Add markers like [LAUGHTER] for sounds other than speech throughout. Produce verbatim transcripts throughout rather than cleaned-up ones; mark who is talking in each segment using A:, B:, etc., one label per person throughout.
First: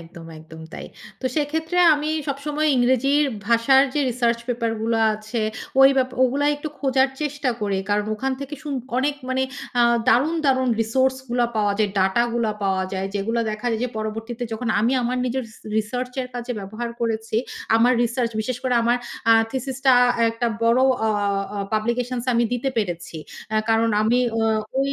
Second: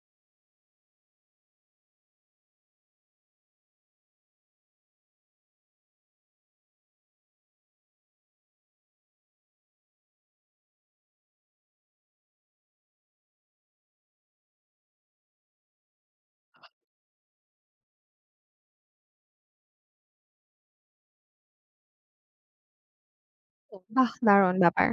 A: একদম, একদম তাই। তো সেক্ষেত্রে আমি সবসময় ইংরেজির ভাষার যে রিসার্চ পেপার গুলো আছে ওই ব্যাপা ওগুলাই একটু খোঁজার চেষ্টা করি। কারণ ওখান থেকে শুন অনেক মানে আ দারুণ, দারুণ রিসোর্স গুলা পাওয়া যায়, ডাটা গুলা পাওয়া যায়, যেগুলা দেখা যায় যে পরবর্তীতে যখন আমি আমার নিজের রিস রিসার্চের কাজে ব্যবহার করেছি, আমার রিসার্চ বিশেষ করে আমার আ থিসিস টা একটা বড় আ আ পাবলিকেশনস আমি দিতে পেরেছি। অ্যা কারণ
B: বাহ!
A: আমি অ্যা
B: দারুণ ব্যাপার।
A: ওই,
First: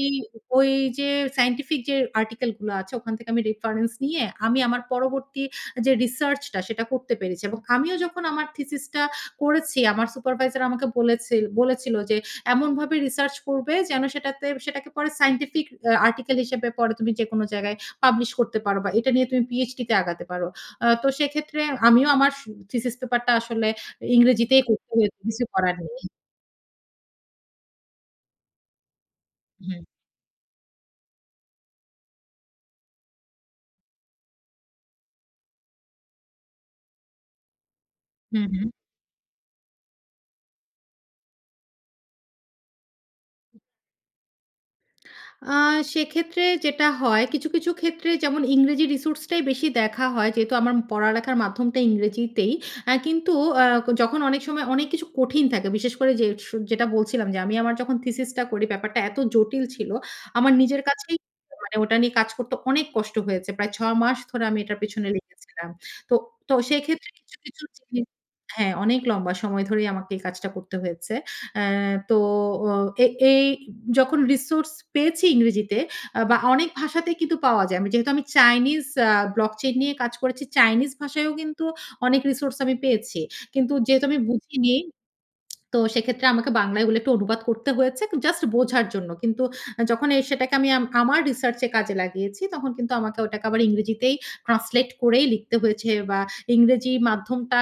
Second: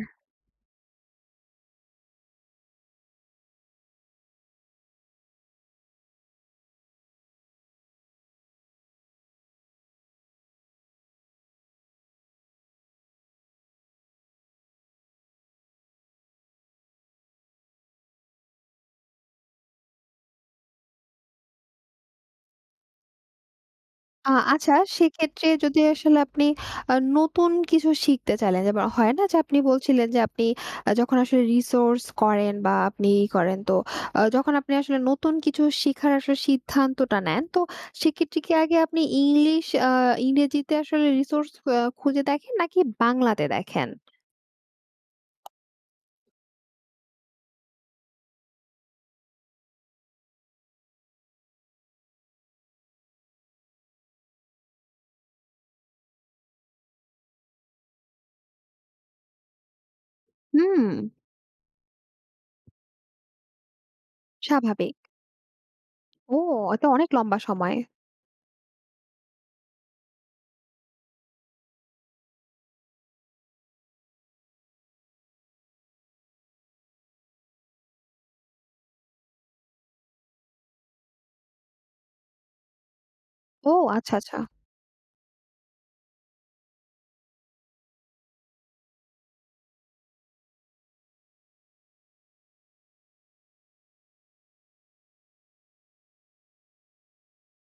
A: ওই যে সায়েন্টিফিক যে আর্টিকেল গুলা আছে ওখান থেকে আমি রেফারেন্স নিয়ে আমি আমার পরবর্তী যে রিসার্চ টা সেটা করতে পেরেছি। এবং আমিও যখন আমার থিসিস টা করেছি আমার সুপারভাইজার আমাকে বলেছেল বলেছিলো যে, "এমনভাবে রিসার্চ করবে যেন সেটাতে সেটাকে পরে সায়েন্টিফিক অ্যা আর্টিকেল হিসেবে পরে তুমি যেকোনো জায়গায় পাবলিশ করতে পারবা, এটা নিয়ে তুমি পিএচডি তে আগাতে পারো।" অ্যা তো সেক্ষেত্রে আমিও আমার সু থিসিস পেপার টা আসলে
B: আ
A: ইংরেজিতেই
B: আচ্ছা
A: করতে হয়েছে, কিছু
B: সেক্ষেত্রে
A: করার
B: যদি
A: নেই।
B: আসলে আপনি আ নতুন কিছু শিখতে চাইলেন, যেমন হয় না যে আপনি
A: হুম।
B: বলছিলেন, যে আপনি আ যখন আসলে রিসোর্স করেন বা আপনি ই করেন তো আ যখন আপনি আসলে নতুন কিছু শিখার আসলে সিদ্ধান্তটা নেন, তো সেক্ষেত্রে
A: হুম,
B: কি
A: হুম।
B: আগে আপনি ইংলিশ অ্যা ইংরেজিতে আসলে রিসোর্স আ খুঁজে দেখেন নাকি বাংলাতে দেখেন?
A: আ সেক্ষেত্রে যেটা হয় কিছু, কিছু ক্ষেত্রে যেমন ইংরেজি রিসোর্স টাই বেশি দেখা হয়, যেহেতু আমার পড়ালেখার মাধ্যমটা ইংরেজিতেই। অ্যা কিন্তু আ যখন অনেক সময় অনেক কিছু কঠিন থাকে বিশেষ করে যে সু যেটা বলছিলাম যে আমি আমার যখন থিসিস টা করি ব্যাপারটা এত জটিল ছিল, আমার নিজের
B: হুম।
A: কাছেই মানে ওটা নিয়ে কাজ করতে অনেক কষ্ট হয়েছে। প্রায় ছয় মাস ধরে আমি এটার
B: স্বাভাবিক।
A: পেছনে লেগেছিলাম। তো,
B: ও!
A: তো
B: ওতো অনেক
A: সেক্ষেত্রে
B: লম্বা
A: কিছু, কিছু
B: সময়।
A: জিনিস হ্যাঁ অনেক লম্বা সময় ধরেই আমাকে এই কাজটা করতে হয়েছে। অ্যা তো ও এ এই যখন রিসোর্স পেয়েছি ইংরেজিতে আ বা অনেক ভাষাতেই কিন্তু পাওয়া যায়। আমি যেহেতু আমি চাইনিজ আ ব্লক চেইন নিয়ে কাজ করেছি। চাইনিজ ভাষায়ও কিন্তু অনেক রিসোর্স আমি পেয়েছি।
B: ও!
A: কিন্তু যেহেতু
B: আচ্ছা,
A: আমি
B: আচ্ছা।
A: বুঝিনি তো সেক্ষেত্রে আমাকে বাংলায় এগুলো একটু অনুবাদ করতে হয়েছে, জাস্ট বোঝার জন্য। কিন্তু আ যখন এ সেটাকে আমি আম আমার রিসার্চ এ কাজে লাগিয়েছি তখন কিন্তু আমাকে ওটাকে আবার ইংরেজিতেই ট্রান্সলেট করেই লিখতে হয়েছে বা ইংরেজি মাধ্যমটা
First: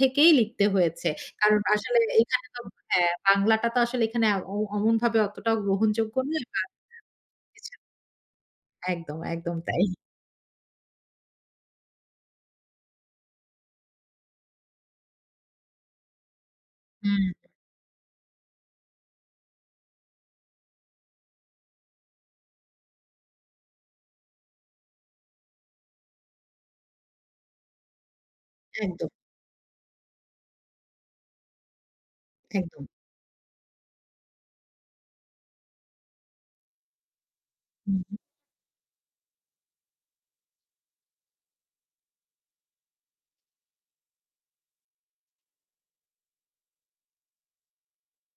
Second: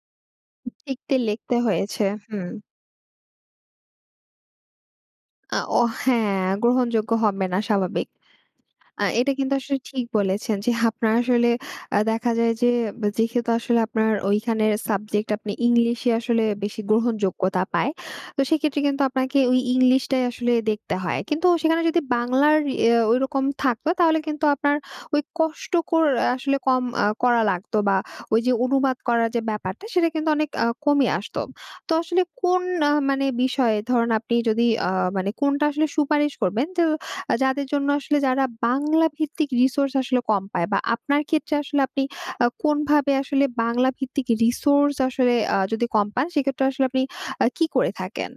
A: থেকেই লিখতে হয়েছে।
B: লিখতে, লিখতে
A: কারণ আসলে
B: হয়েছে,
A: এখানে
B: হুম।
A: তো হ্যাঁ, বাংলাটা তো আসলে এখানে এ অম অমনভাবে অতটা
B: আ ও
A: গ্রহণযোগ্য নয়।
B: হ্যাঁ, গ্রহণযোগ্য হবে না
A: [UNINTELLIGIBLE]
B: স্বাভাবিক। আ
A: একদম,
B: এটা কিন্তু
A: একদম
B: আসলে
A: তাই।
B: ঠিক বলেছেন যে আপনার আসলে আ দেখা যায় যে যেহেতু আসলে আপনার ওইখানে সাবজেক্ট আপনি ইংলিশ এ আসলে বেশি
A: হুম।
B: গ্রহণযোগ্যতা পায়। তো সেক্ষেত্রে কিন্তু আপনাকে ওই ইংলিশ টাই আসলে দেখতে হয়। কিন্তু সেখানে যদি বাংলার ইয়ে ঐরকম থাকত তাহলে কিন্তু আপনার ওই কষ্ট কর আসলে কম আ করা লাগতো বা ওই যে অনুবাদ
A: একদম।
B: করার যে ব্যাপারটা সেটা কিন্তু অনেক আ কমে আসত। তো আসলে কোন
A: একদম।
B: আ মানে বিষয়ে ধরুন আপনি যদি আ মানে কোনটা আসলে সুপারিশ করবেন যে যাদের জন্য
A: হুম, হুম।
B: আসলে যারা বাংলা ভিত্তিক রিসোর্স আসলে কম পায় বা আপনার ক্ষেত্রে আসলে আপনি আ কোনভাবে আসলে বাংলা ভিত্তিক রিসোর্স আসলে আ যদি কম পান সেক্ষেত্রে আসলে আপনি আ কি করে থাকেন?